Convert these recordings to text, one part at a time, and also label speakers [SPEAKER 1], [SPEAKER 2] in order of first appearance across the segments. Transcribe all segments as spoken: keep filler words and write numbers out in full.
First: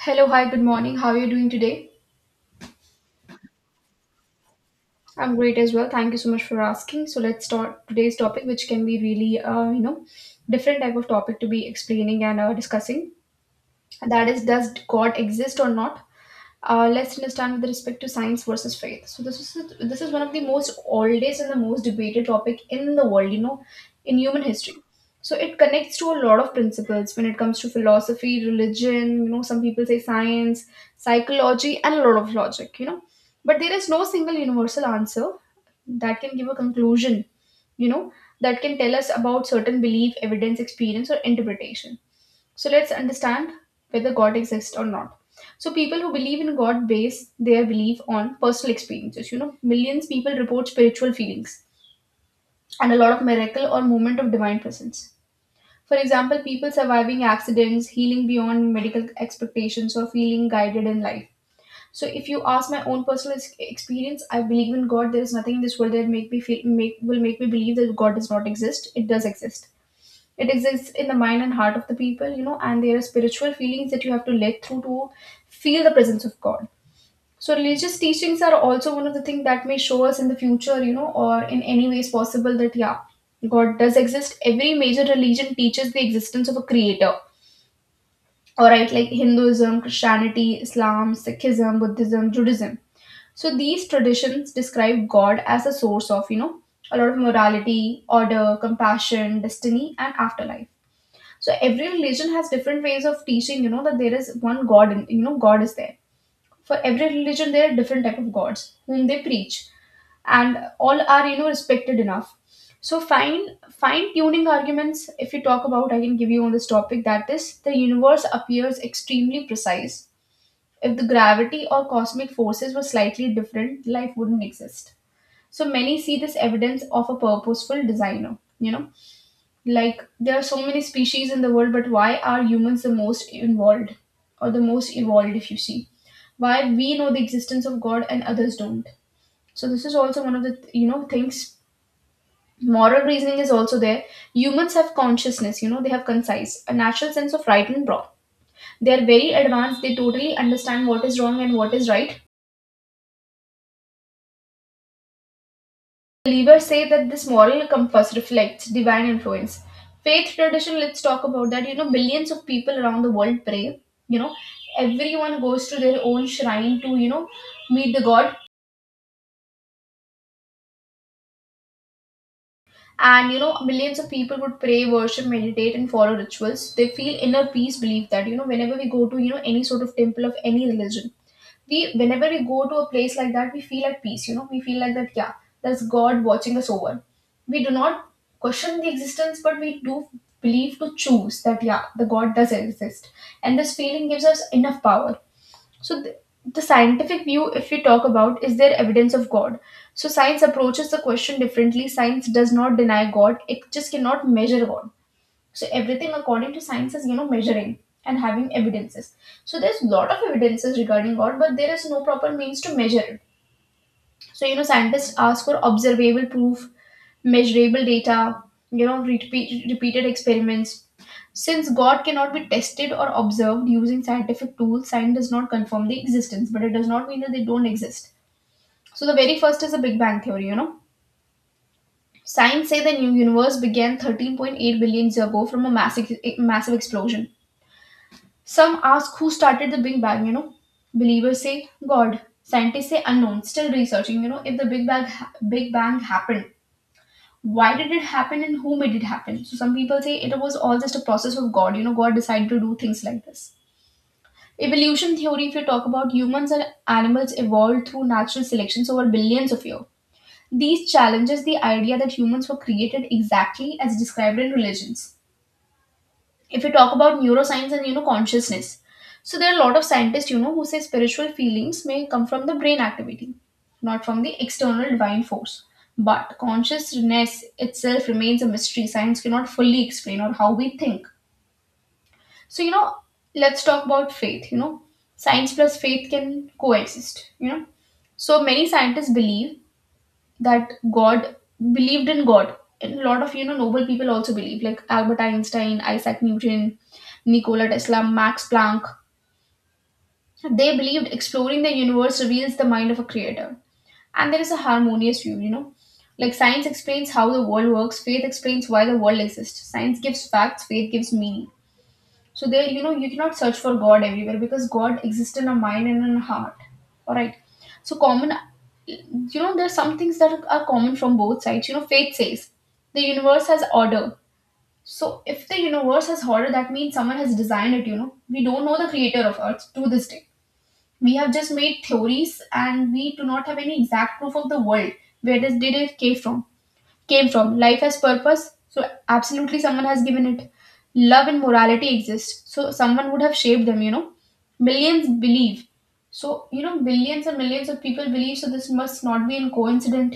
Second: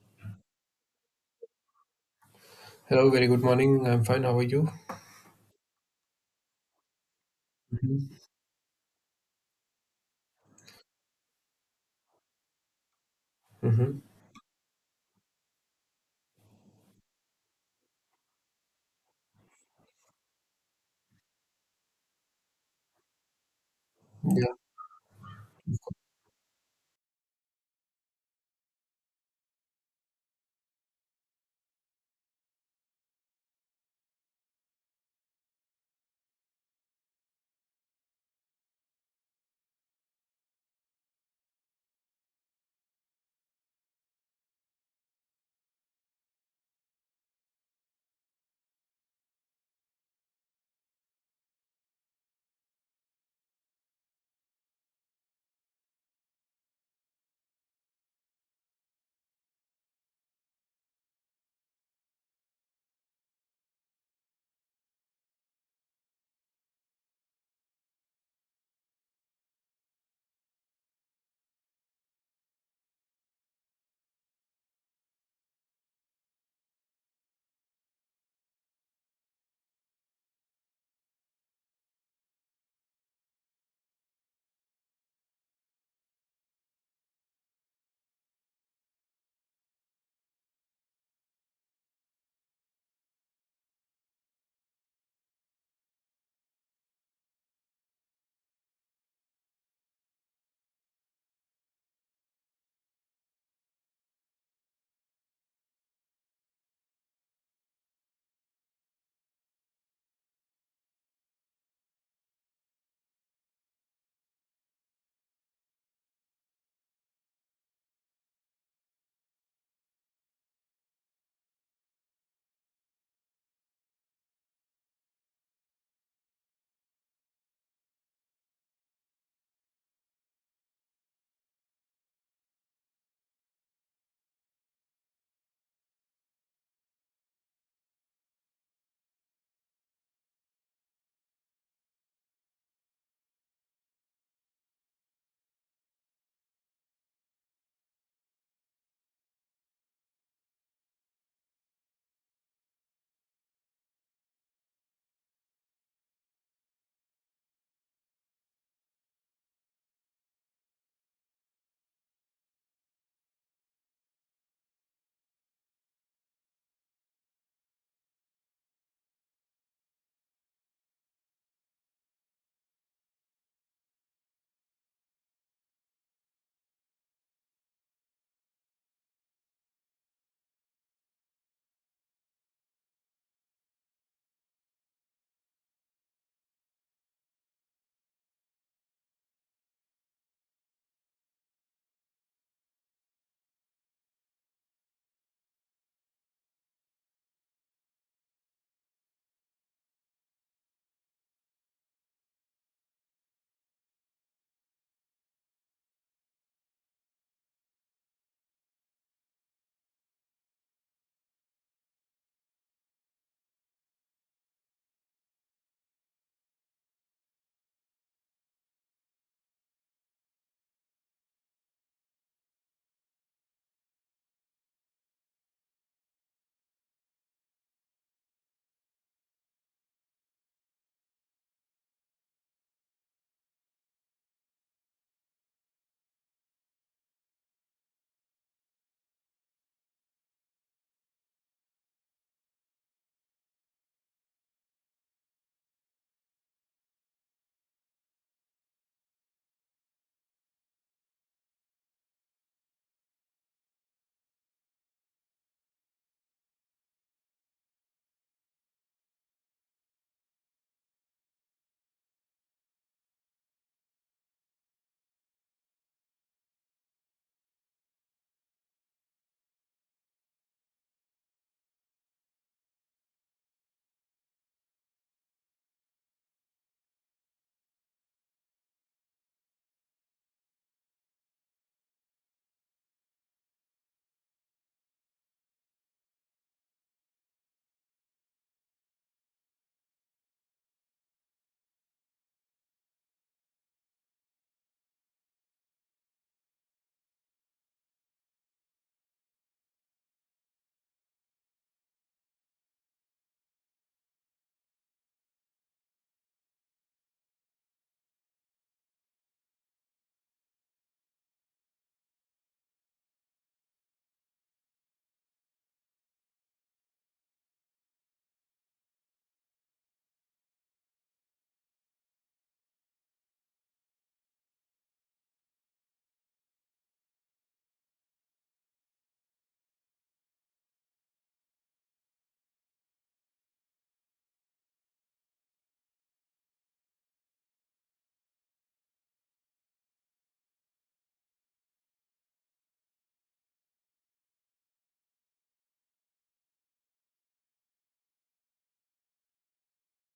[SPEAKER 1] Hello, hi, good morning. How are you doing today?
[SPEAKER 2] Hello, very good morning. I'm fine. How are you?
[SPEAKER 1] I'm great as well. Thank you so much for asking. So let's start today's topic, which can be really, uh, you know, different type of topic to be explaining and uh, discussing.
[SPEAKER 2] Mm-hmm.
[SPEAKER 1] And that is, does God exist or not? uh, let's understand with respect to science versus faith. So this is this is one of the most oldest and the most debated topic in the world, you know, in human
[SPEAKER 2] Yeah,
[SPEAKER 1] history. So it connects to a lot of principles when it comes to philosophy, religion. You know, some people say science, psychology, and a lot of logic. You know, but there is no single universal answer that can give a conclusion. You know, that can tell us about certain belief, evidence, experience, or interpretation. So let's understand whether God exists or not. So people who believe in God base their belief on personal experiences. You know, millions people report spiritual feelings and a lot of miracle or moment of divine presence. For example, people surviving accidents, healing beyond medical expectations, or feeling guided in life. So if you ask my own personal ex- experience, I believe in God. There is nothing in this world that make me feel make will make me believe that God does not exist. It does exist. It exists in the mind and heart of the people, you know, and there are spiritual feelings that you have to let through to feel the presence of God. So, religious teachings are also one of the things that may show us in the future, you know, or in any ways possible that, yeah, God does exist. Every major religion teaches the existence of a creator. All right, like Hinduism, Christianity, Islam, Sikhism, Buddhism, Judaism. So, these traditions describe God as a source of, you know, a lot of morality, order, compassion, destiny, and afterlife. So every religion has different ways of teaching, you know, that there is one god. In you know god is there. For every religion there are different type of gods whom they preach, and all are, you know, respected enough. So fine fine tuning arguments, if you talk about, I can give you on this topic, that is the universe appears extremely precise. If the gravity or cosmic forces were slightly different, life wouldn't exist. So many see this evidence of a purposeful designer, you know, like, there are so many species in the world, but why are humans the most involved or the most evolved, if you see? Why we know the existence of God and others don't. So, this is also one of the, you know, things. Moral reasoning is also there. Humans have consciousness, you know, they have concise, a natural sense of right and wrong. They are very advanced, they totally understand what is wrong and what is right. Believers say that this moral compass reflects divine influence. Faith tradition, let's talk about that. You know, billions of people around the world pray. You know, everyone goes to their own shrine to, you know, meet the God. And you know, millions of people would pray, worship, meditate, and follow rituals. They feel inner peace, believe that, you know, whenever we go to, you know, any sort of temple of any religion, we whenever we go to a place like that, we feel at peace. You know, we feel like that, yeah, there's god watching us over. We do not question the existence, but we do believe to choose that, yeah, the god does exist, and this feeling gives us enough power. So, th- the scientific view, if we talk about, is there evidence of God? So, science approaches the question differently. Science does not deny God, it just cannot measure God. So, everything according to science is, you know, measuring and having evidences. So, there's a lot of evidences regarding God, but there is no proper means to measure it. So, you know, scientists ask for observable proof, measurable data, you know, repeat, repeated experiments. Since God cannot be tested or observed using scientific tools, science does not confirm the existence, but it does not mean that they don't exist. So the very first is the Big Bang theory, you know. Science say the new universe began thirteen point eight billion years ago from a massive massive explosion. Some ask who started the Big Bang, you know. Believers say God. Scientists say unknown, still researching, you know, if the Big Bang ha- Big Bang happened. Why did it happen and who made it happen? So some people say it was all just a process of God, you know, God decided to do things like this. Evolution theory, if you talk about, humans and animals evolved through natural selections over billions of years. These challenges the idea that humans were created exactly as described in religions. If you talk about neuroscience and, you know, consciousness, so there are a lot of scientists, you know, who say spiritual feelings may come from the brain activity, not from the external divine force. But consciousness itself remains a mystery. Science cannot fully explain or how we think. So, you know, let's talk about faith. You know, science plus faith can coexist. You know, so many scientists believe that God believed in God, And a lot of, you know, noble people also believe, like Albert Einstein, Isaac Newton, Nikola Tesla, Max Planck. They believed exploring the universe reveals the mind of a creator, and there is a harmonious view. You know, like science explains how the world works, faith explains why the world exists. Science gives facts, faith gives meaning. So there, you know, you cannot search for God everywhere because God exists in a mind and in a heart. All right. So common, you know, there's some things that are common from both sides. You know, faith says the universe has order. So if the universe has order, that means someone has designed it. You know, we don't know the creator of Earth to this day. We have just made theories, and we do not have any exact proof of the world where this did it came from came from. Life has purpose, so absolutely someone has given it. Love and morality exist, so someone would have shaped them, you know. Millions believe. So, you know, billions and millions of people believe, so this must not be in coincident.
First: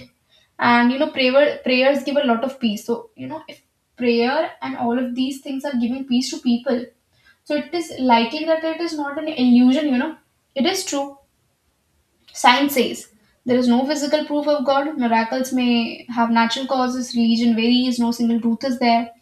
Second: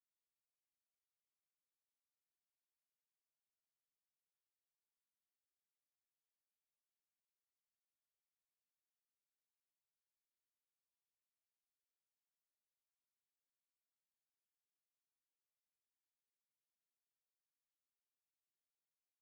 [SPEAKER 1] And you know, prayer prayers give a lot of peace. So, you know, if prayer and all of these things are giving peace to people, so it is likely that it is not an illusion, you know. It is true. Science says there is no physical proof of God. Miracles may have natural causes. Religion varies. No single truth is there.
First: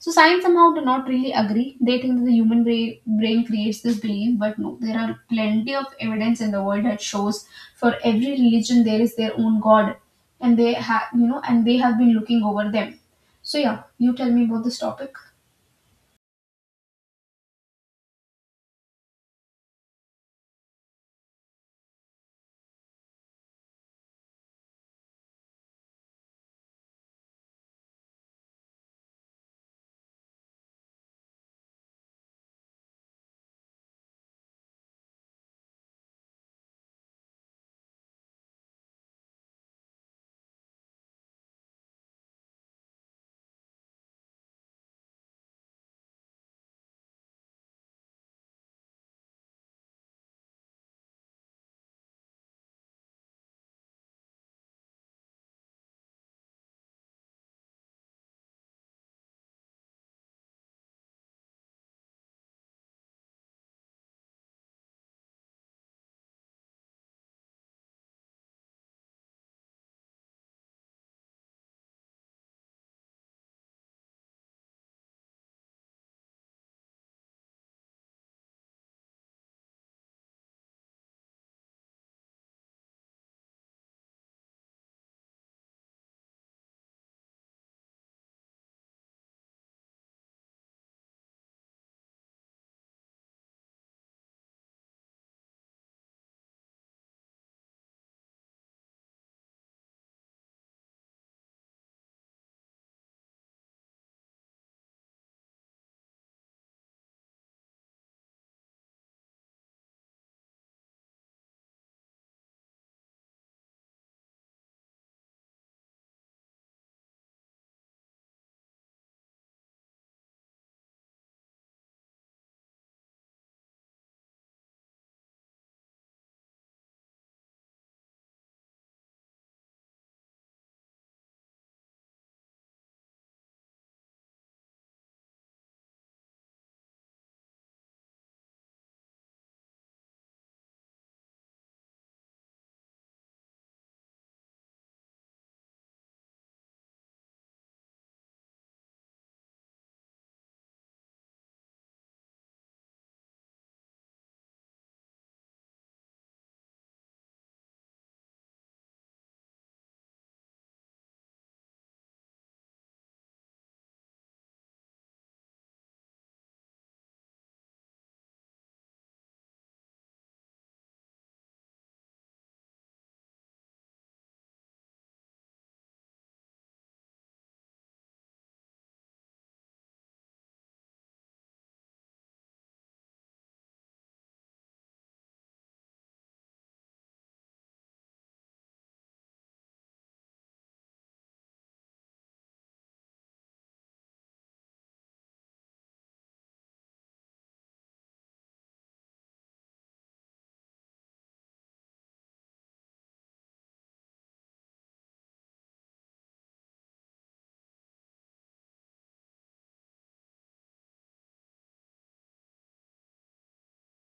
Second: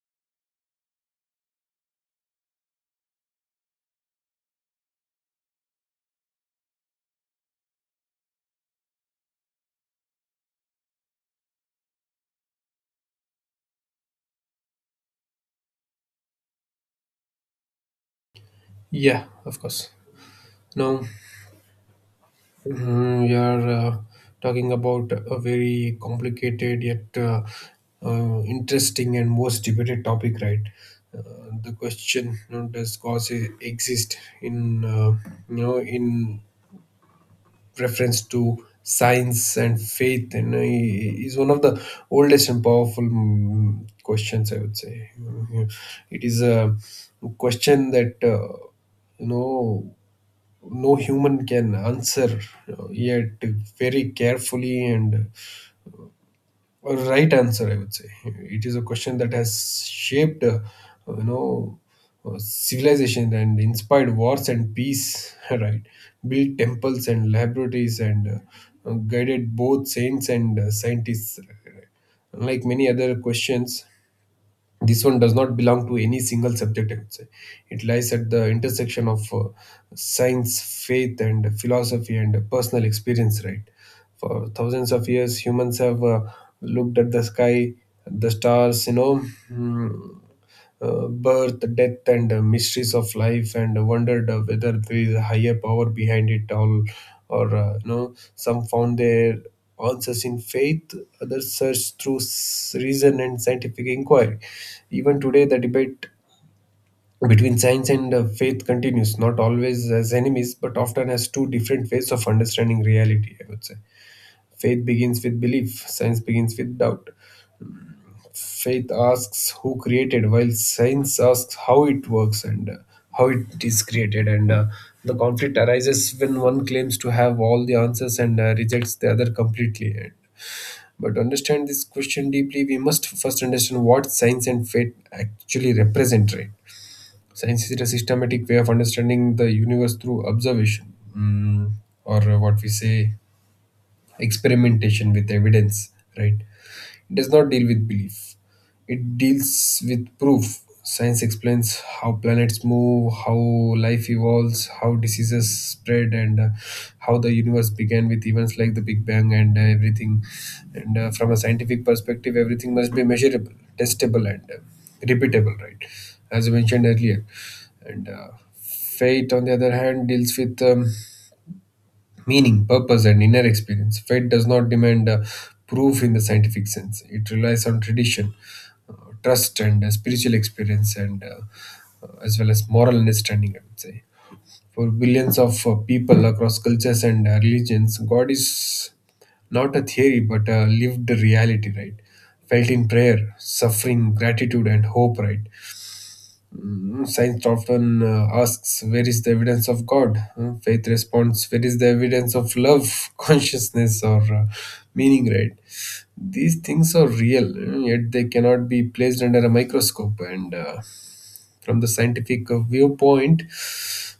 [SPEAKER 1] So science somehow do not really agree. They think that the human brain, brain creates this belief, but no, there are plenty of evidence in the world that shows for every religion there is their own God, and they have, you know, and they have been looking over them. So yeah, you tell me about this topic.
[SPEAKER 2] yeah, of course. Now, mm, we are uh, talking about a very complicated yet uh, uh, interesting and most debated topic, right? Uh, the question you know, does cause e- exist in uh, you know in preference to science and faith, and uh, is one of the oldest and powerful mm, questions, I would say. Mm, it is a question that uh, you know no human can answer uh, yet very carefully, and a right answer, I would say. It is a question that has shaped uh, you know uh, civilization and inspired wars and peace, right, built temples and laboratories, and uh, uh, guided both saints and uh, scientists, right? Unlike many other questions, this one does not belong to any single subject, I would say. It lies at the intersection of uh, science, faith, and philosophy, and personal experience, right? For thousands of years, humans have uh, looked at the sky, the stars, you know mm, uh, birth, death, and uh, mysteries of life, and wondered uh, whether there is a higher power behind it all, or uh, you know, some found their answers in faith, others searched through s- reason and scientific inquiry. Even today, the debate between science and uh, faith continues, not always as enemies, but often as two different ways of understanding reality, I would say. Faith begins with belief, science begins with doubt. Faith asks who created, while science asks how it works and uh, how it is created. And uh, the conflict arises when one claims to have all the answers and uh, rejects the other completely. And, but to understand this question deeply, we must first understand what science and faith actually represent, right? Science is a systematic way of understanding the universe through observation, mm, or uh, what we say experimentation, with evidence, right? It does not deal with belief, it deals with proof. Science explains how planets move, how life evolves, how diseases spread, and uh, how the universe began with events like the Big Bang, and uh, everything. And uh, from a scientific perspective, everything must be measurable, testable, and uh, repeatable, right? As I mentioned earlier. And uh, fate, on the other hand, deals with um, meaning, purpose, and inner experience. Faith does not demand uh, proof in the scientific sense, it relies on tradition, uh, trust, and uh, spiritual experience, and uh, uh, as well as moral understanding, I would say. For billions of uh, people across cultures and uh, religions, God is not a theory but a lived reality, right? Felt in prayer, suffering, gratitude, and hope, right? Mm, Science often uh, asks, "Where is the evidence of God?" Uh, Faith responds, "Where is the evidence of love, consciousness, or uh, meaning," right? These things are real, uh, yet they cannot be placed under a microscope. And uh, from the scientific uh, viewpoint,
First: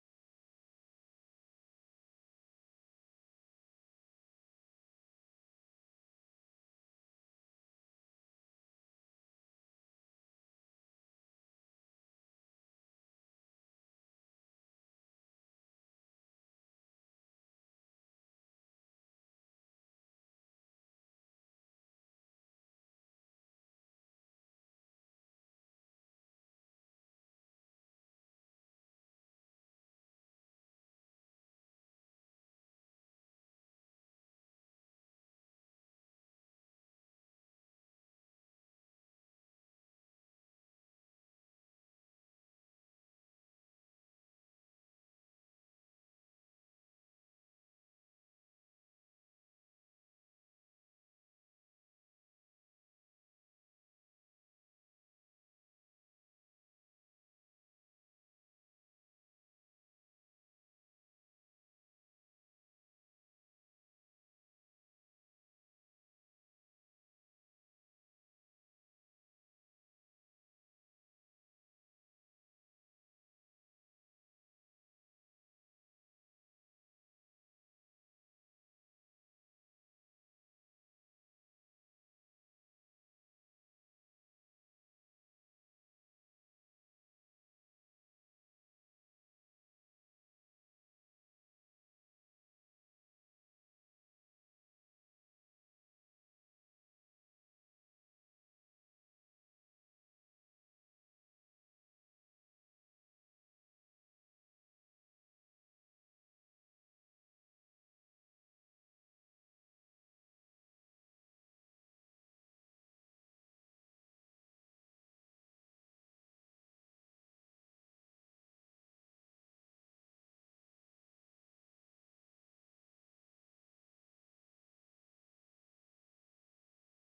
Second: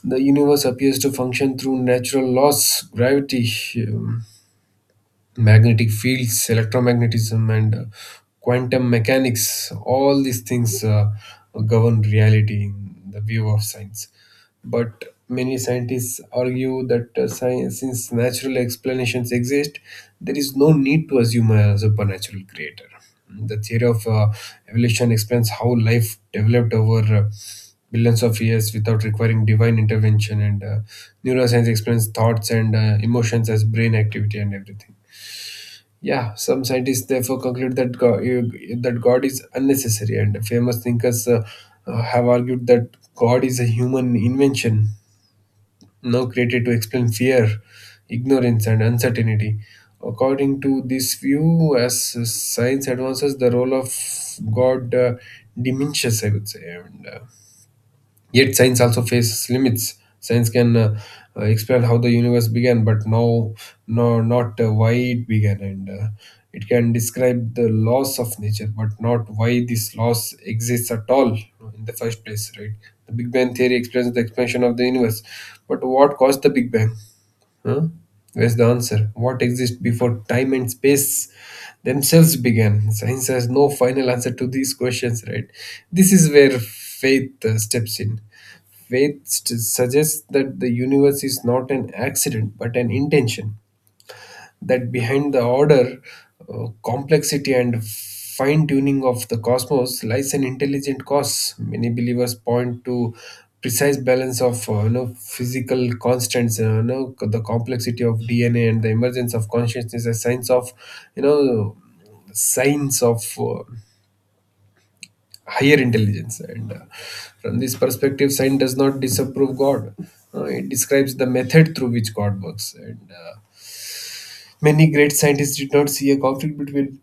[SPEAKER 2] the universe appears to function through natural laws: gravity, um, magnetic fields, electromagnetism, and uh, quantum mechanics. All these things uh, govern reality in the view of science. But many scientists argue that uh, science, since natural explanations exist, there is no need to assume a supernatural creator. The theory of uh, evolution explains how life developed over uh, billions of years without requiring divine intervention, and uh, neuroscience explains thoughts and uh, emotions as brain activity, and everything. Yeah, some scientists therefore conclude that God, that God is unnecessary, and famous thinkers uh, uh, have argued that God is a human invention, now created to explain fear, ignorance, and uncertainty. According to this view, as science advances, the role of God uh, diminishes, I would say. And uh, yet science also faces limits. Science can uh, uh, explain how the universe began, but no, no, not uh, why it began, and uh, it can describe the laws of nature, but not why this laws exists at all in the first place. Right? The Big Bang theory explains the expansion of the universe, but what caused the Big Bang? Huh? Where's the answer? What exists before time and space themselves began? Science has no final answer to these questions, right? This is where faith uh, steps in. Faith st- suggests that the universe is not an accident but an intention, that behind the order, uh, complexity, and fine tuning of the cosmos lies an intelligent cause. Many believers point to precise balance of uh, you know, physical constants, uh, you know, the complexity of D N A, and the emergence of consciousness as signs of, you know, signs of uh, higher intelligence. And uh, from this perspective, science does not disapprove God. Uh, it describes the method through which God works. And uh, many great scientists did not see a conflict between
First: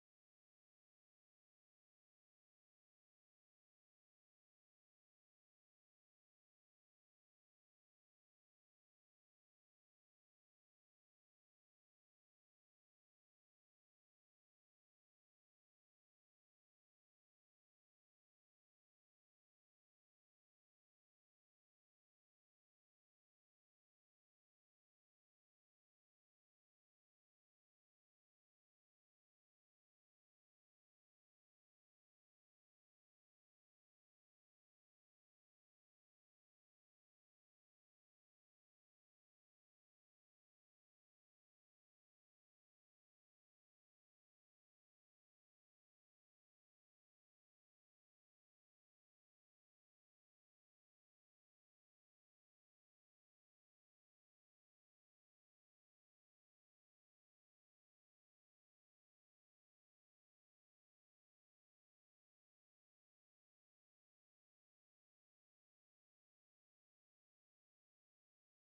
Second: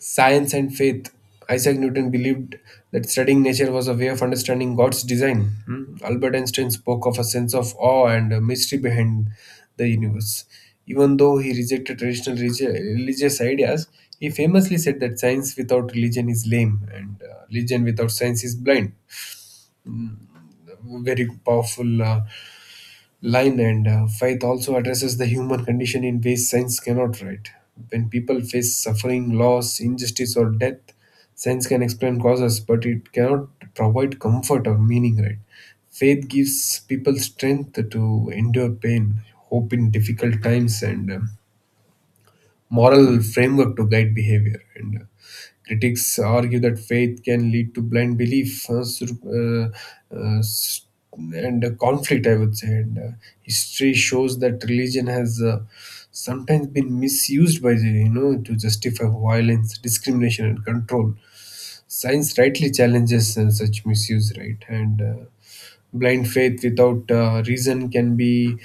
[SPEAKER 2] science and faith. Isaac Newton believed that studying nature was a way of understanding God's design. Hmm. Albert Einstein spoke of a sense of awe and a mystery behind the universe. Even though he rejected traditional religi- religious ideas, he famously said that science without religion is lame, and uh, religion without science is blind. Very powerful uh, line. And uh, faith also addresses the human condition in ways science cannot, right? When people face suffering, loss, injustice, or death, science can explain causes, but it cannot provide comfort or meaning, right? Faith gives people strength to endure pain, hope in difficult times, and um, moral framework to guide behavior. And uh, critics argue that faith can lead to blind belief, uh, sur- uh, uh, s- and uh, conflict, I would say. And uh, history shows that religion has uh, sometimes been misused by the, you know to justify violence, discrimination, and control. Science rightly challenges uh, such misuse, right? And uh, blind faith without uh, reason can be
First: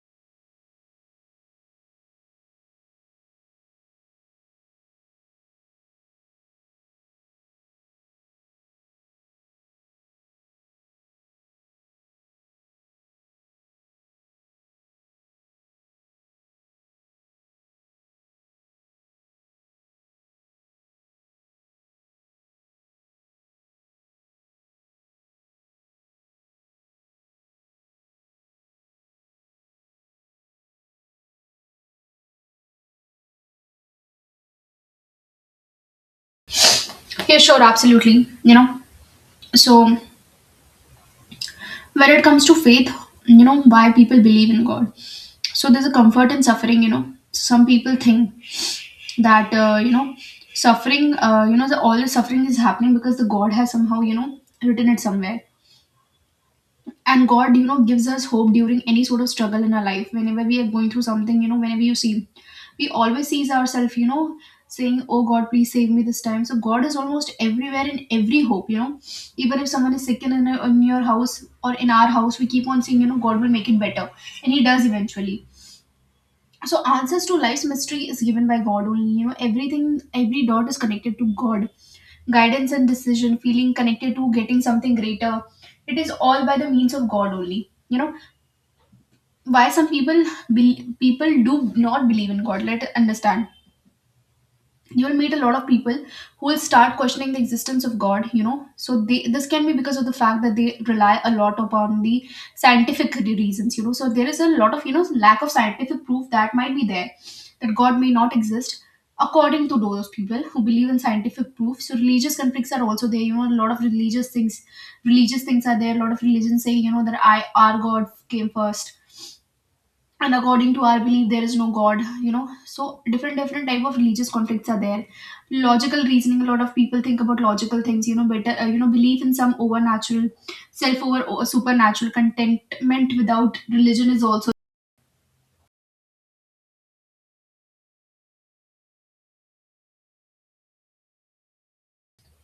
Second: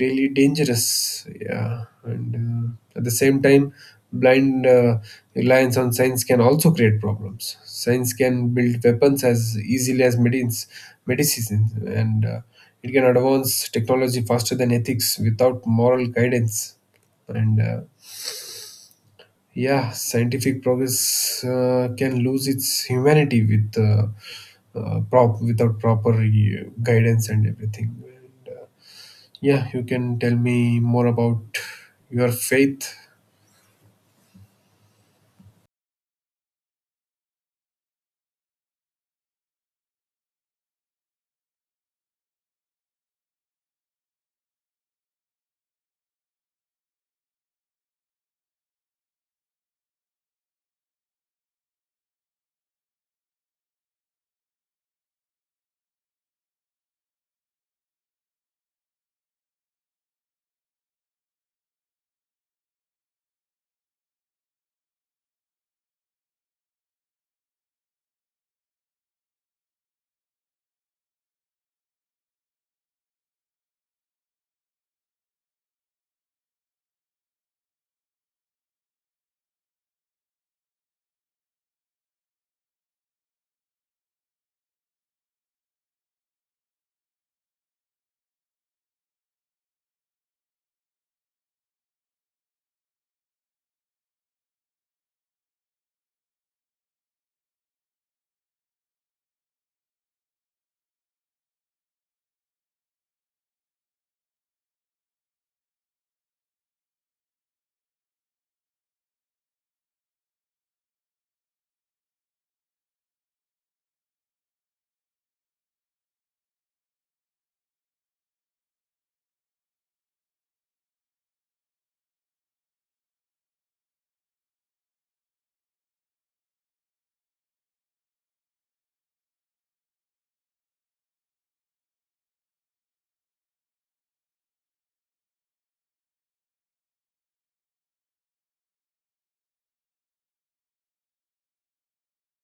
[SPEAKER 2] really dangerous. Yeah. And uh, at the same time, blind uh, reliance on science can also create problems. Science can build weapons as easily as medicines medicines, and uh, it can advance technology faster than ethics without moral guidance. And uh, yeah, scientific progress uh, can lose its humanity with uh, uh, prop without proper uh, guidance and everything. And, uh, yeah, you can tell me more about your faith.
[SPEAKER 1] Yeah, sure, absolutely. You know, so when it comes to faith, you know, why people believe in god. So there's a comfort in suffering, you know. Some people think that, uh, you know, suffering, uh, you know, the all the suffering is happening because the god has somehow, you know, written it somewhere. And god, you know, gives us hope during any sort of struggle in our life. Whenever we are going through something, you know, whenever you see, we always sees ourselves, you know, saying, oh god, please save me this time. So god is almost everywhere in every hope, you know. Even if someone is sick in, in, in your house or in our house, we keep on saying, you know, god will make it better, and he does eventually. So answers to life's mystery is given by god only, you know. Everything, every dot is connected to god, guidance and decision, feeling connected to getting something greater. It is all by the means of god only, you know. Why some people be people do not believe in god, let it understand. You will meet a lot of people who will start questioning the existence of god, you know. So they, this can be because of the fact that they rely a lot upon the scientific reasons, you know. So there is a lot of, you know, lack of scientific proof that might be there, that god may not exist, according to those people who believe in scientific proof. So religious conflicts are also there, you know. A lot of religious things religious things are there. A lot of religions say, you know, that I our god came first, and according to our belief there is no god, you know. So different different type of religious conflicts are there. Logical reasoning, a lot of people think about Logical things, you know better uh, you know belief in some overnatural self over supernatural contentment without religion is also.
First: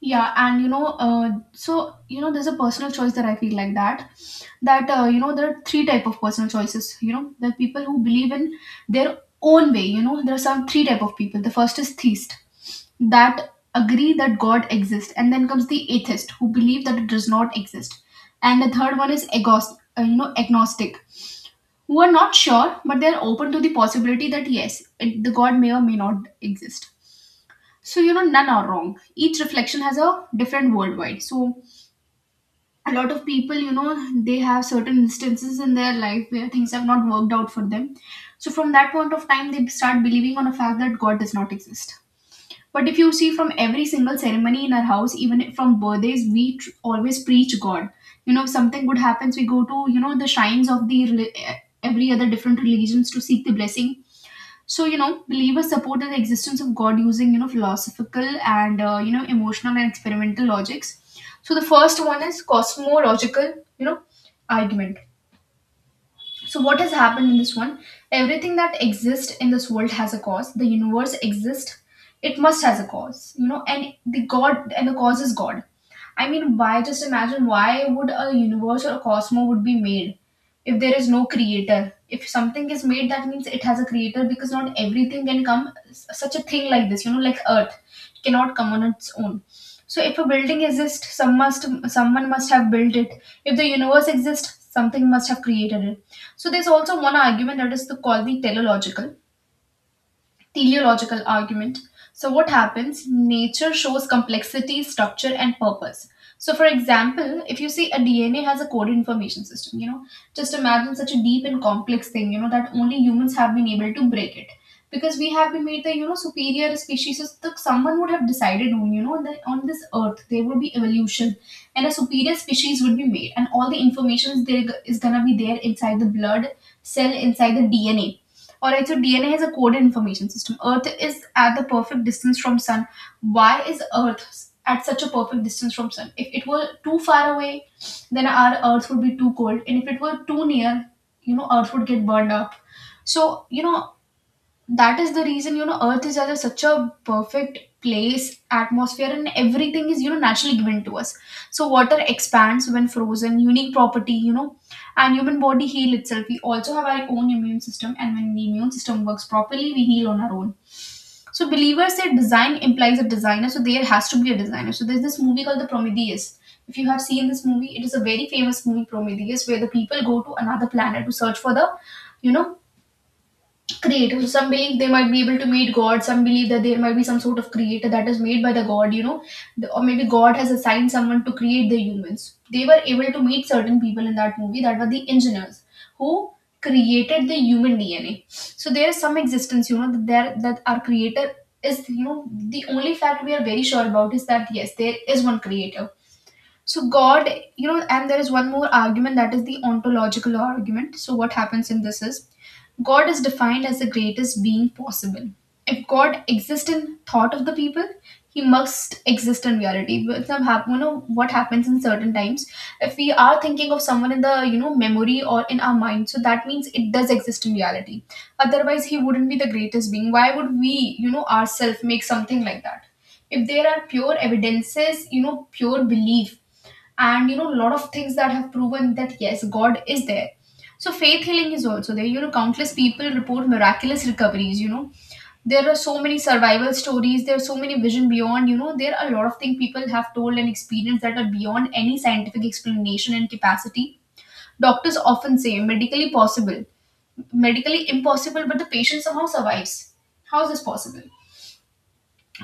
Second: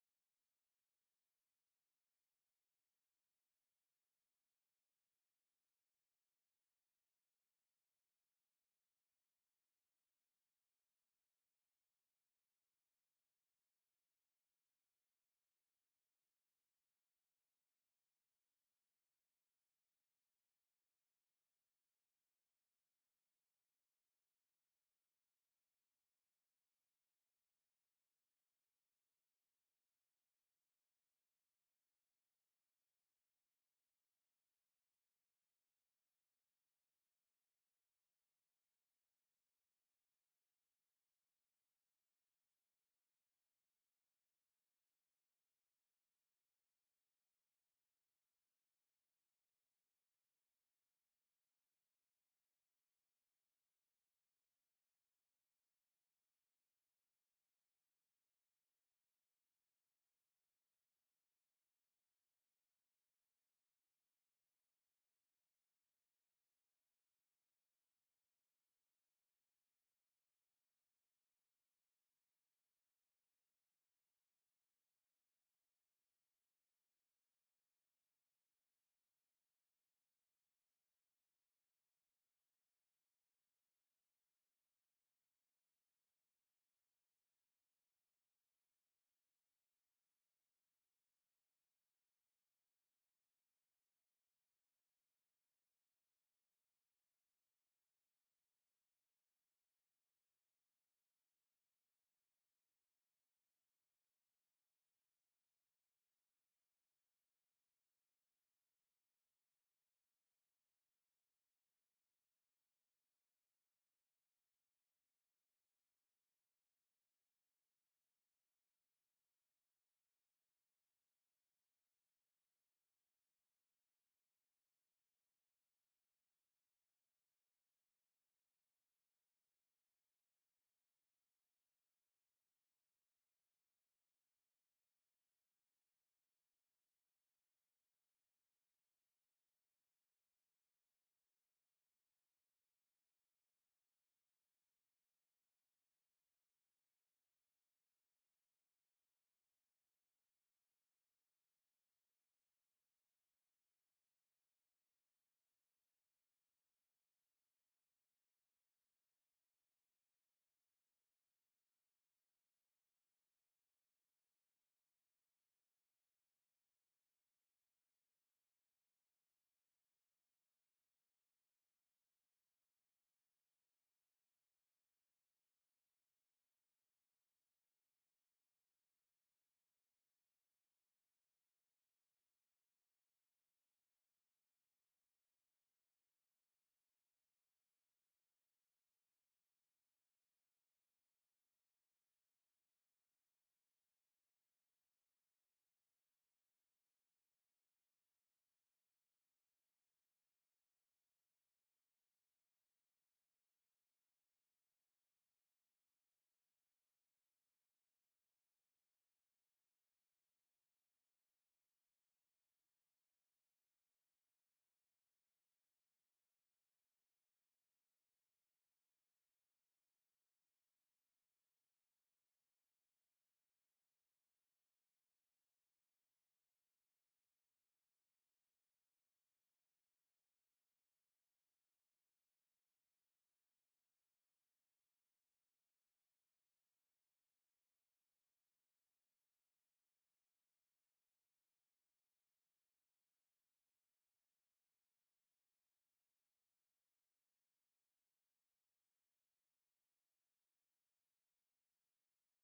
[SPEAKER 1] Yeah, and you know, uh, so you know, there's a personal choice that I feel like that. That uh, you know, there are three type of personal choices. You know, there are people who believe in their own way. You know, there are some three type of people. The first is theist, that agree that God exists, and then comes the atheist, who believe that it does not exist, and the third one is agos- uh, you know, agnostic, who are not sure, but they're open to the possibility that yes, it, the God may or may not exist. So you know none are wrong. Each reflection has a different worldwide. So a lot of people, you know they have certain instances in their life where things have not worked out for them, so from that point of time they start believing on a fact that God does not exist. But if you see, from every single ceremony in our house, even from birthdays, we tr- always preach God. You know if something good happens, we go to you know the shrines of the reli- eh, every other different religions to seek the blessing. So you know believers supported the existence of God using you know philosophical and, uh, you know emotional and experimental logics. So the first one is cosmological, you know argument. So what has happened in this one? Everything that exists in this world has a cause. The universe exists, it must has a cause, you know, and the God and the cause is God. I mean, why, just imagine, why would a universe or a cosmos would be made if there is no creator? If something is made, that means it has a creator, because not everything can come such a thing like this, you know, like Earth cannot come on its own. So if a building exists, some must someone must have built it. If the universe exists, something must have created it. So there's also one argument that is the, called the teleological teleological argument. So what happens? Nature shows complexity, structure, and purpose. So, for example, if you see, a D N A has a coded information system, you know, just imagine such a deep and complex thing, you know, that only humans have been able to break it. Because we have been made the, you know, superior species. So, th- someone would have decided, on, you know, that on this earth, there would be evolution and a superior species would be made. And all the information is, there, is gonna be there inside the blood cell, inside the D N A. All right, so D N A has a coded information system. Earth is at the perfect distance from sun. Why is Earth at such a perfect distance from sun? If it were too far away, then our Earth would be too cold, and if it were too near, you know, Earth would get burned up. So you know, that is the reason, you know, earth is just such a perfect place. Atmosphere and everything is, you know, naturally given to us. So water expands when frozen, unique property, you know. And human body heal itself. We also have our own immune system, and when the immune system works properly, we heal on our own. So believers say design implies a designer, so there has to be a designer. So there's this movie called the Prometheus. If you have seen this movie, it is a very famous movie, Prometheus, where the people go to another planet to search for the, you know creative. So some believe they might be able to meet God. Some believe that there might be some sort of creator that is made by the God, you know, The- or maybe God has assigned someone to create the humans. They were able to meet certain people in that movie that were the engineers who created the human D N A. So there is some existence, you know, that there that our creator is, you know, the only fact we are very sure about is that yes, there is one creator. So God, you know, and there is one more argument that is the ontological argument. So what happens in this is, God is defined as the greatest being possible. If God exists in thought of the people, he must exist in reality. But some hap- you know what happens in certain times. If we are thinking of someone in the, you know, memory or in our mind, so that means it does exist in reality. Otherwise, he wouldn't be the greatest being. Why would we, you know, ourselves make something like that? If there are pure evidences, you know, pure belief, and you know, a lot of things that have proven that yes, God is there. So faith healing is also there, you know, countless people report miraculous recoveries, you know, there are so many survival stories, there are so many vision beyond, you know, there are a lot of things people have told and experienced that are beyond any scientific explanation and capacity. Doctors often say medically possible, medically impossible, but the patient somehow survives. How is this possible?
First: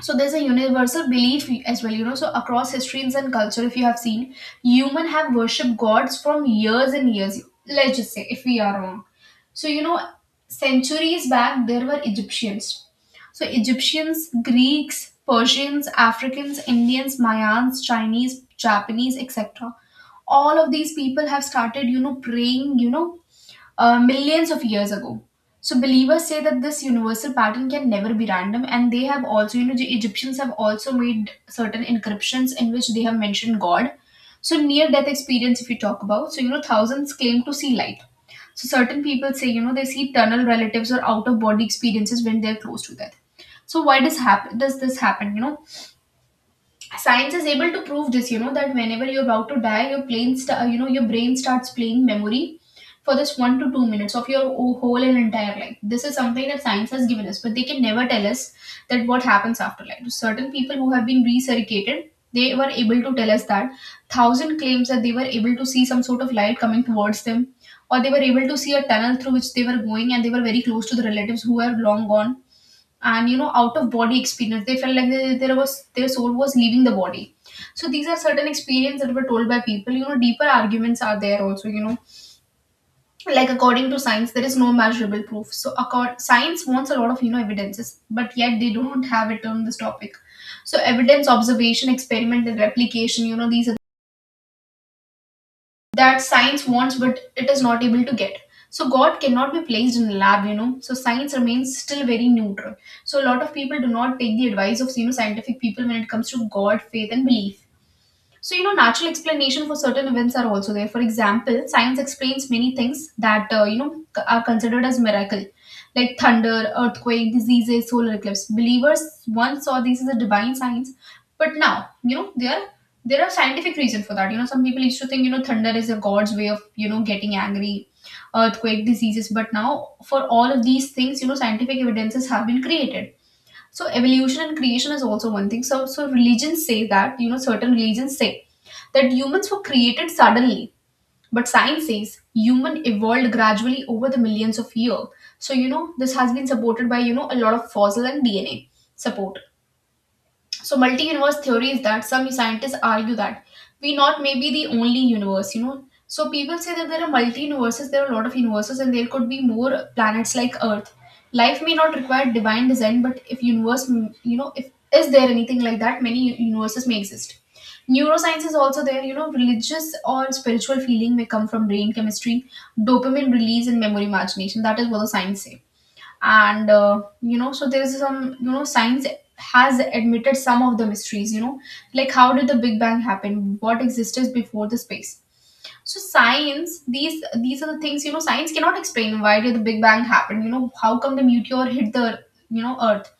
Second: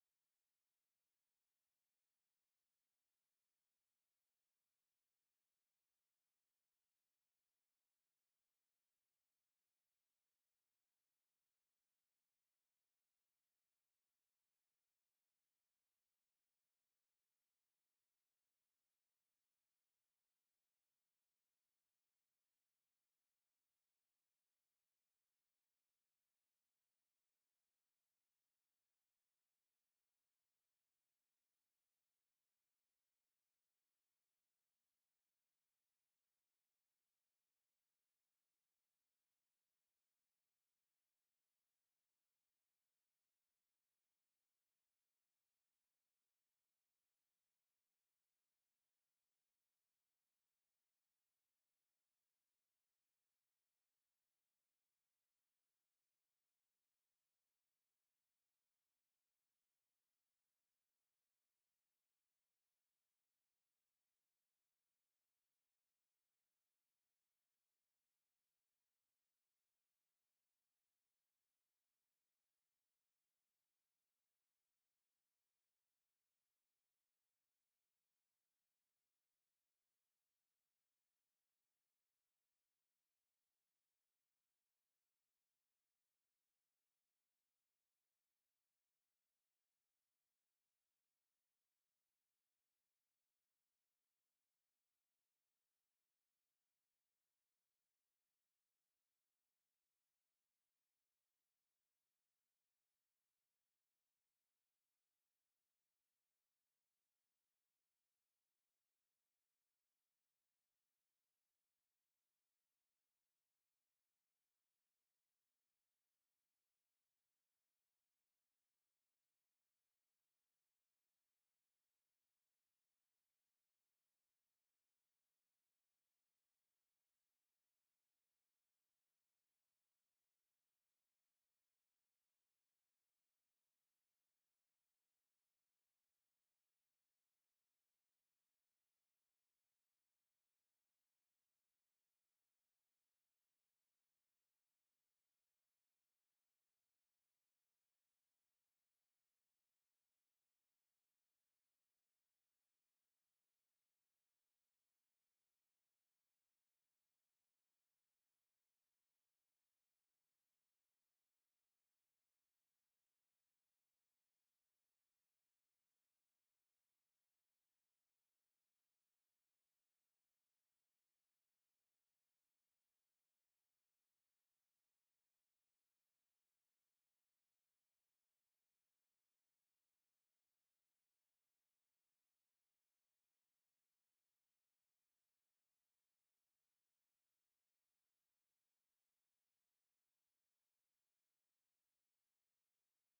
[SPEAKER 1] So there's a universal belief as well, you know, so across histories and culture, if you have seen, human have worshipped gods from years and years. Let's just say if we are wrong. So you know, centuries back there were Egyptians. So Egyptians, Greeks, Persians, Africans, Indians, Mayans, Chinese, Japanese, etc., all of these people have started, you know, praying, you know uh, millions of years ago. So believers say that this universal pattern can never be random, and they have also, you know, the Egyptians have also made certain encryptions in which they have mentioned God. So near-death experience, if you talk about, so you know, thousands claim to see light. So certain people say, you know, they see tunnel relatives or out-of-body experiences when they're close to death. So why does happen? Does this happen? You know, science is able to prove this, you know, that whenever you're about to die, your brain st- you know, your brain starts playing memory for this one to two minutes of your o- whole and entire life. This is something that science has given us, but they can never tell us that what happens after life. Certain people who have been recircuited, they were able to tell us that thousand claims that they were able to see some sort of light coming towards them, or they were able to see a tunnel through which they were going, and they were very close to the relatives who were long gone. And you know, out of body experience, they felt like they, there was their soul was leaving the body. So these are certain experiences that were told by people. You know, deeper arguments are there also, you know, like according to science there is no measurable proof. So accord, science wants a lot of, you know, evidences, but yet they don't have it on this topic. So evidence, observation, experiment, and replication, you know, these that science wants, but it is not able to get. So God cannot be placed in a lab, you know, so science remains still very neutral. So a lot of people do not take the advice of, you know, scientific people when it comes to God, faith and belief. So, you know, natural explanation for certain events are also there. For example, science explains many things that, uh, you know, c- are considered as miracle, like thunder, earthquake, diseases, solar eclipse. Believers once saw these as a divine signs, but now, you know, there there are scientific reason for that. You know, some people used to think, you know, thunder is a god's way of, you know, getting angry, earthquake, diseases, but now for all of these things, you know, scientific evidences have been created. So evolution and creation is also one thing. So so religions say that, you know, certain religions say that humans were created suddenly, but science says human evolved gradually over the millions of years. So you know, this has been supported by, you know, a lot of fossil and D N A support. So multi-universe theory is that some scientists argue that we not may be the only universe, you know. So people say that there are multi-universes, there are a lot of universes, and there could be more planets like Earth. Life may not require divine design, but if universe, mm, you know, if is there anything like that, many u- universes may exist. Neuroscience is also there, you know, religious or spiritual feeling may come from brain chemistry, dopamine release, and memory imagination. That is what the science say. And uh, you know so there's some, you know, science has admitted some of the mysteries, you know, like how did the big bang happen, what existed before the space. So science, these these are the things, you know, science cannot explain. Why did the big bang happen, you know, how come the meteor hit the, you know, earth.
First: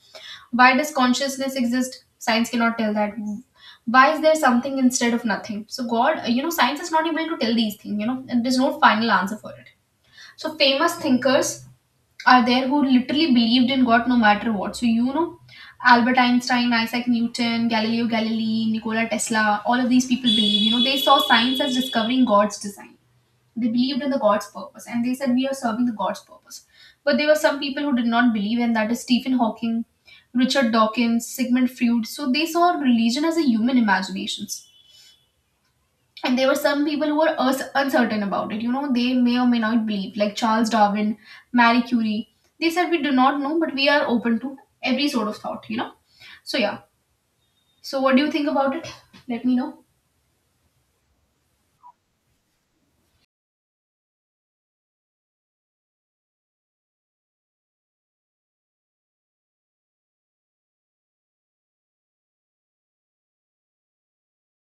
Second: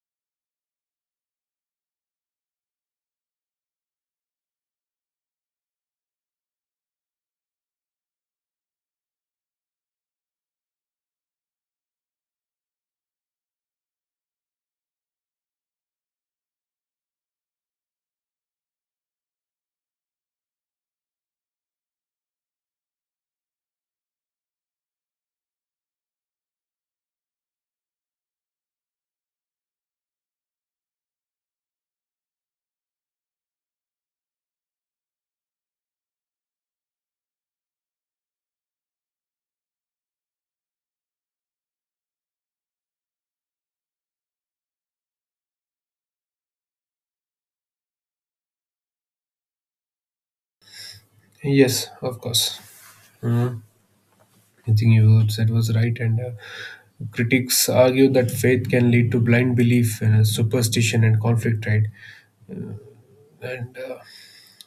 [SPEAKER 1] Why does consciousness exist, science cannot tell that. Why is there something instead of nothing? So God, you know, science is not able to tell these things, you know, and there's no final answer for it. So famous thinkers are there who literally believed in God no matter what. So, you know, Albert Einstein, Isaac Newton, Galileo Galilei, Nikola Tesla, all of these people believe, you know, they saw science as discovering God's design. They believed in the God's purpose, and they said, "We are serving the God's purpose." But there were some people who did not believe, and that is Stephen Hawking, Richard Dawkins, Sigmund Freud. So they saw religion as a human imagination.s And there were some people who were us- uncertain about it, you know, they may or may not believe, like Charles Darwin, Marie Curie. They said we do not know, but we are open to every sort of thought, you know. So yeah, so what do you think about it? Let me know.
[SPEAKER 2] Yes, of course. Mhm. I think you said was right. And uh, critics argue that faith can lead to blind belief, uh, superstition, and conflict, right? And uh,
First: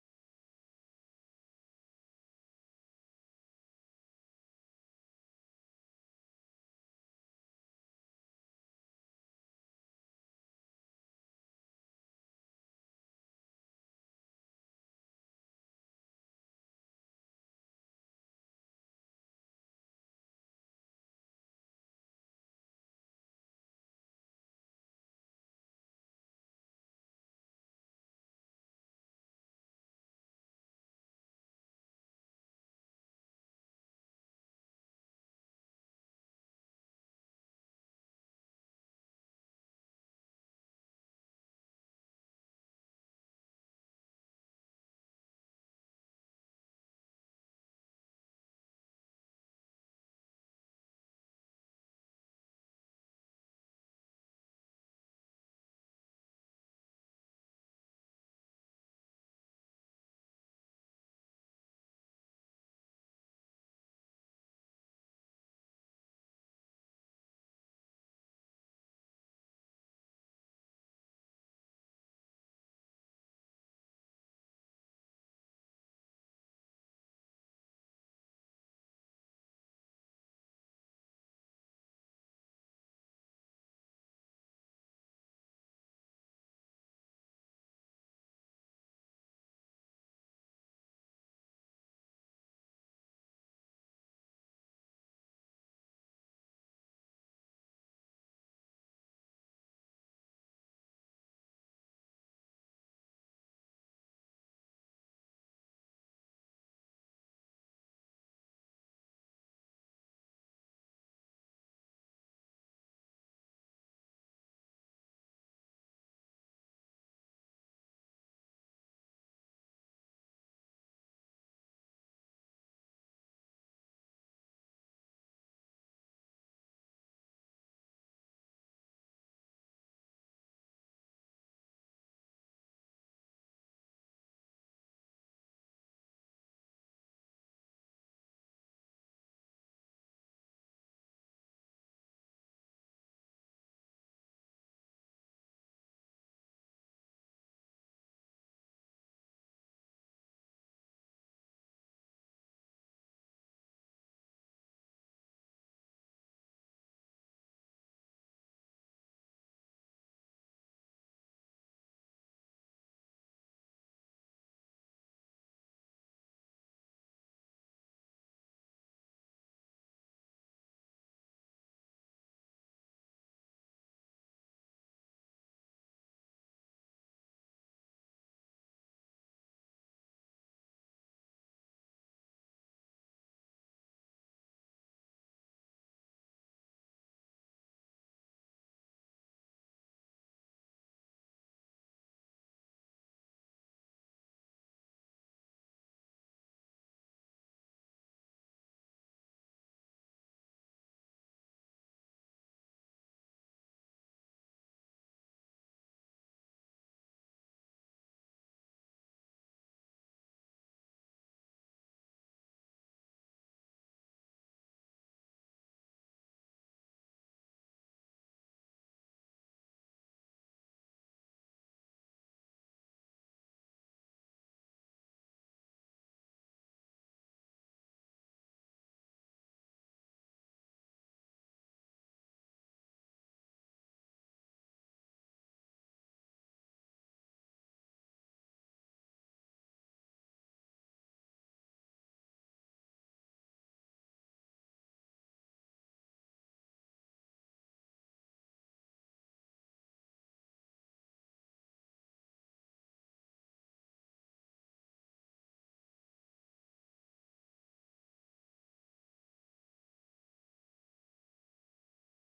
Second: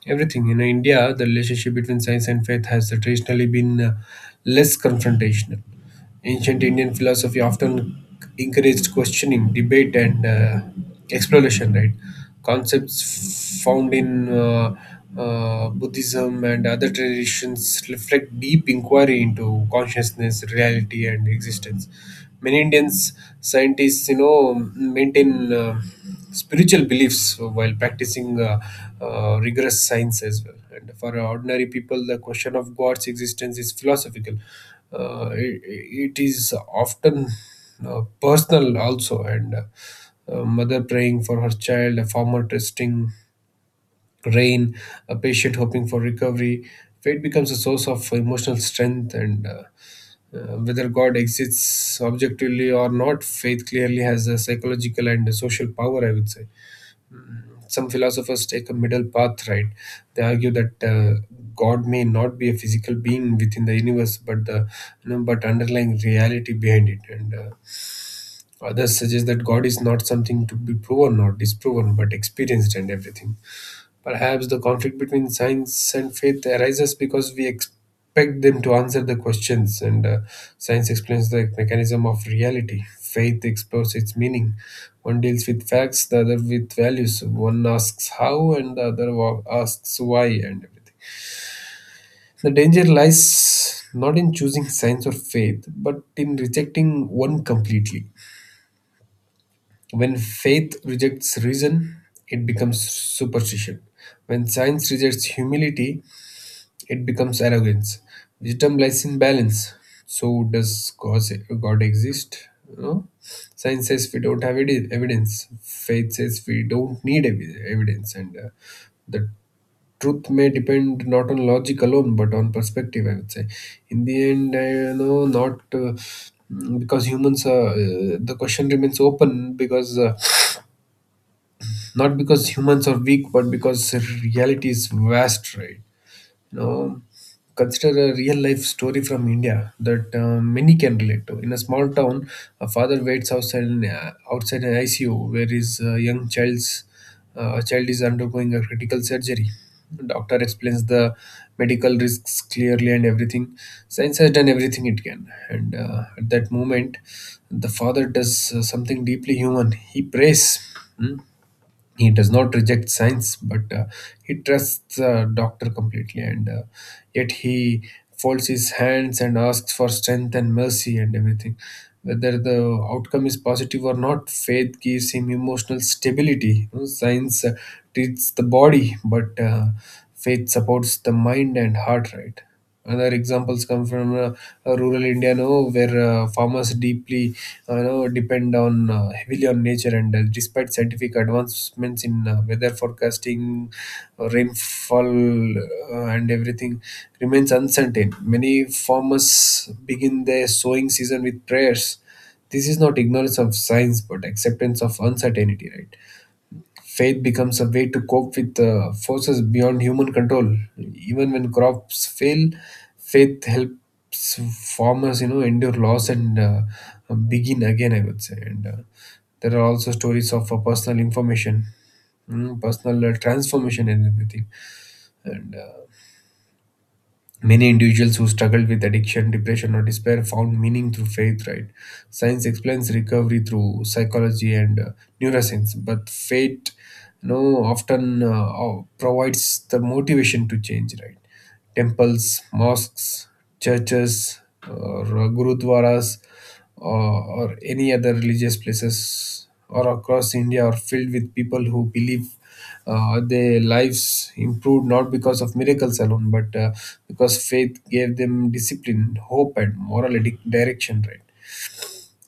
[SPEAKER 2] everything. In India, the relationship between science and faith has traditionally been uh, less confrontational. Ancient Indian philosophy often encouraged questioning, debate, and uh, exploration, right? Concepts found in uh, uh, Buddhism and other traditions reflect deep inquiry into consciousness, reality, and existence. Many Indians scientists, you know, maintain uh, spiritual beliefs while practicing uh, uh, rigorous science as well. And for ordinary people, the question of God's existence is philosophical. Uh, it, it is often uh, personal also, and uh, a mother praying for her child, a farmer trusting rain, a patient hoping for recovery. Faith becomes a source of emotional strength, and uh, uh, whether God exists objectively or not, faith clearly has a psychological and a social power, I would say. Some philosophers take a middle path, right? They argue that uh, God may not be a physical being within the universe, but the you know, but underlying reality behind it. And uh, others suggest that God is not something to be proven or disproven, but experienced, and everything. Perhaps the conflict between science and faith arises because we expect them to answer the questions, and uh, science explains the mechanism of reality. Faith explores its meaning. One deals with facts, the other with values. One asks how, and the other wa- asks why, and everything. The danger lies not in choosing science or faith, but in rejecting one completely. When faith rejects reason, it becomes superstition. When science rejects humility, it becomes arrogance. Wisdom lies in balance. So does cause God exist? No. Science says we don't have edi- evidence. Faith says we don't need evi- evidence, and uh, the truth may depend not on logic alone but on perspective, I would say. In the end, I you know not. Uh, mm, because humans are uh, the question remains open, because uh, not because humans are weak but because reality is vast, right? You know, consider a real life story from India that uh, many can relate to. In a small town, a father waits outside an, uh, outside an I C U where his uh, young child's uh, child is undergoing a critical surgery. Doctor explains the medical risks clearly, and everything. Science has done everything it can, and uh, at that moment, the father does uh, something deeply human: he prays. Hmm? He does not reject science, but uh, he trusts the doctor completely, and uh, yet he folds his hands and asks for strength and mercy and everything. Whether the outcome is positive or not, faith gives him emotional stability. You know, science uh, treats the body, but uh, faith supports the mind and heart, right? Other examples come from uh, uh, rural India, no, where uh, farmers deeply, uh, you know, depend on uh, heavily on nature, and uh, despite scientific advancements in uh, weather forecasting, uh, rainfall, uh, and everything, remains uncertain. Many farmers begin their sowing season with prayers. This is not ignorance of science, but acceptance of uncertainty, right? Faith becomes a way to cope with uh, forces beyond human control. Even when crops fail, faith helps farmers, you know, endure loss, and uh, begin again, I would say. And uh, There are also stories of uh, personal information, mm, personal uh, transformation, and everything. And uh, Many individuals who struggled with addiction, depression, or despair found meaning through faith, right? Science explains recovery through psychology and uh, neuroscience, but faith, you know, often uh, uh, provides the motivation to change, right? Temples, mosques, churches, or uh, gurudwaras, or, or any other religious places or across India are filled with people who believe uh, their lives improved, not because of miracles alone, but uh, because faith gave them discipline, hope, and moral edi- direction. Right.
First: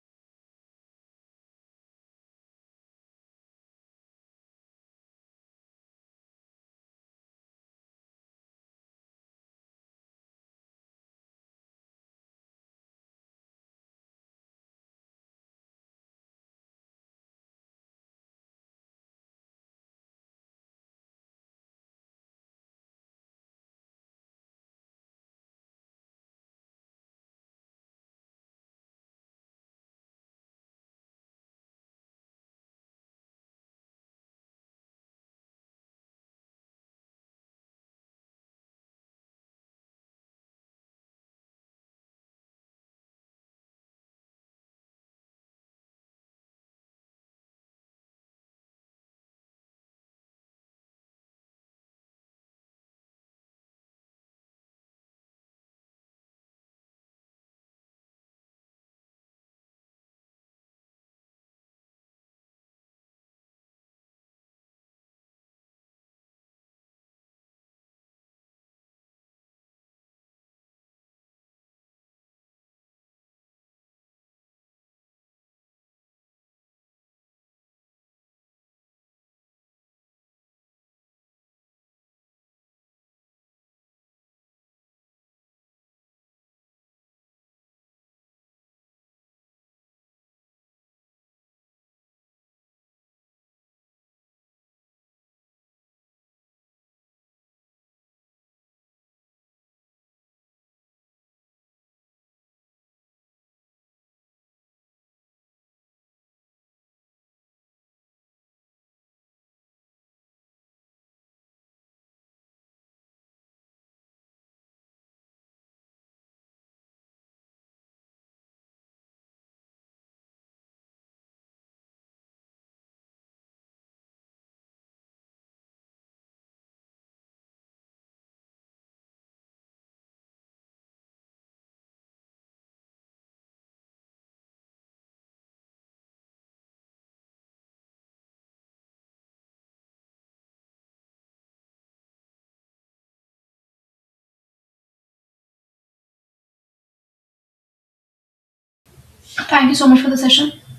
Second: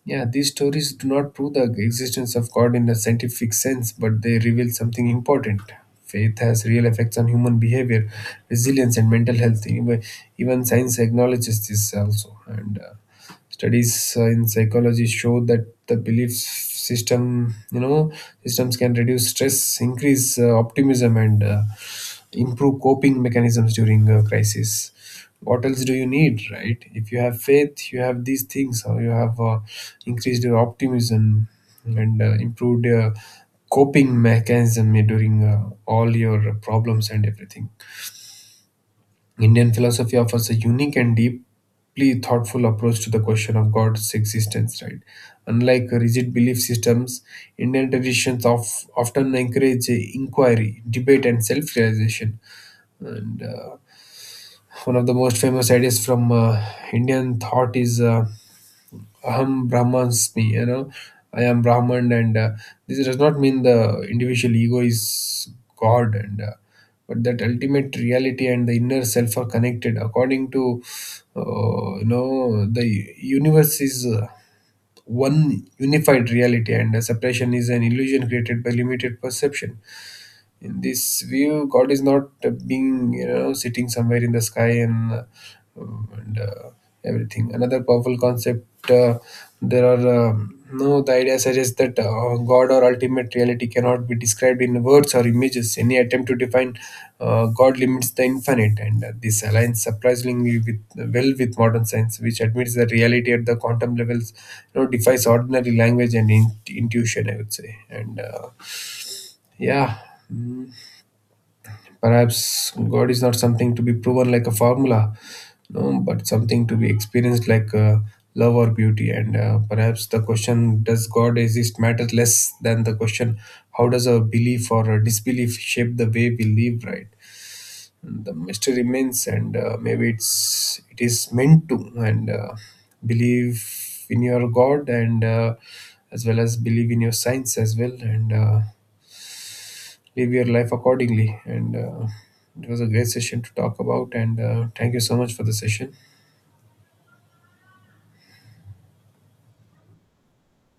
[SPEAKER 2] Yeah, these stories do not prove the existence of God in a scientific sense, but they reveal something important. Faith has real effects on human behavior, resilience, and mental health. Even even science acknowledges this also. And uh, Studies uh, in psychology show that the belief system, you know, systems can reduce stress, increase uh, optimism, and uh, improve coping mechanisms during a crisis. What else do you need, right? If you have faith, you have these things, or you have uh, increased your optimism and uh, improved your coping mechanism during uh, all your problems and everything. Indian philosophy offers a unique and deeply thoughtful approach to the question of God's existence, right? Unlike rigid belief systems, Indian traditions of, often encourage inquiry, debate, and self-realization. And uh, One of the most famous ideas from uh, Indian thought is uh, Aham Brahmasmi, you know, I am Brahman, and uh, this does not mean the individual ego is God, and uh, but that ultimate reality and the inner self are connected. According to uh, you know, the universe is uh, one unified reality, and uh, separation is an illusion created by limited perception. In this view, God is not uh, being, you know, sitting somewhere in the sky and, uh, and uh, everything. Another powerful concept, uh, there are um, no the idea suggests that uh, God or ultimate reality cannot be described in words or images. Any attempt to define uh, God limits the infinite, and uh, this aligns surprisingly with well with modern science, which admits that reality at the quantum levels, you know, defies ordinary language and in- intuition, I would say. And uh, Yeah. Mm. Perhaps God is not something to be proven like a formula, no, but something to be experienced like uh, love or beauty. And uh, Perhaps the question, does God exist, matters less than the question, how does our belief or our disbelief shape the way we live, right? And the mystery remains, and uh, maybe it's it is meant to. And uh, Believe in your God, and uh, as well as believe in your science as well, and. Uh, live your life accordingly. And uh, It was a great session to talk about. And uh, Thank you so much for the session.
[SPEAKER 1] Thank you so much for the session.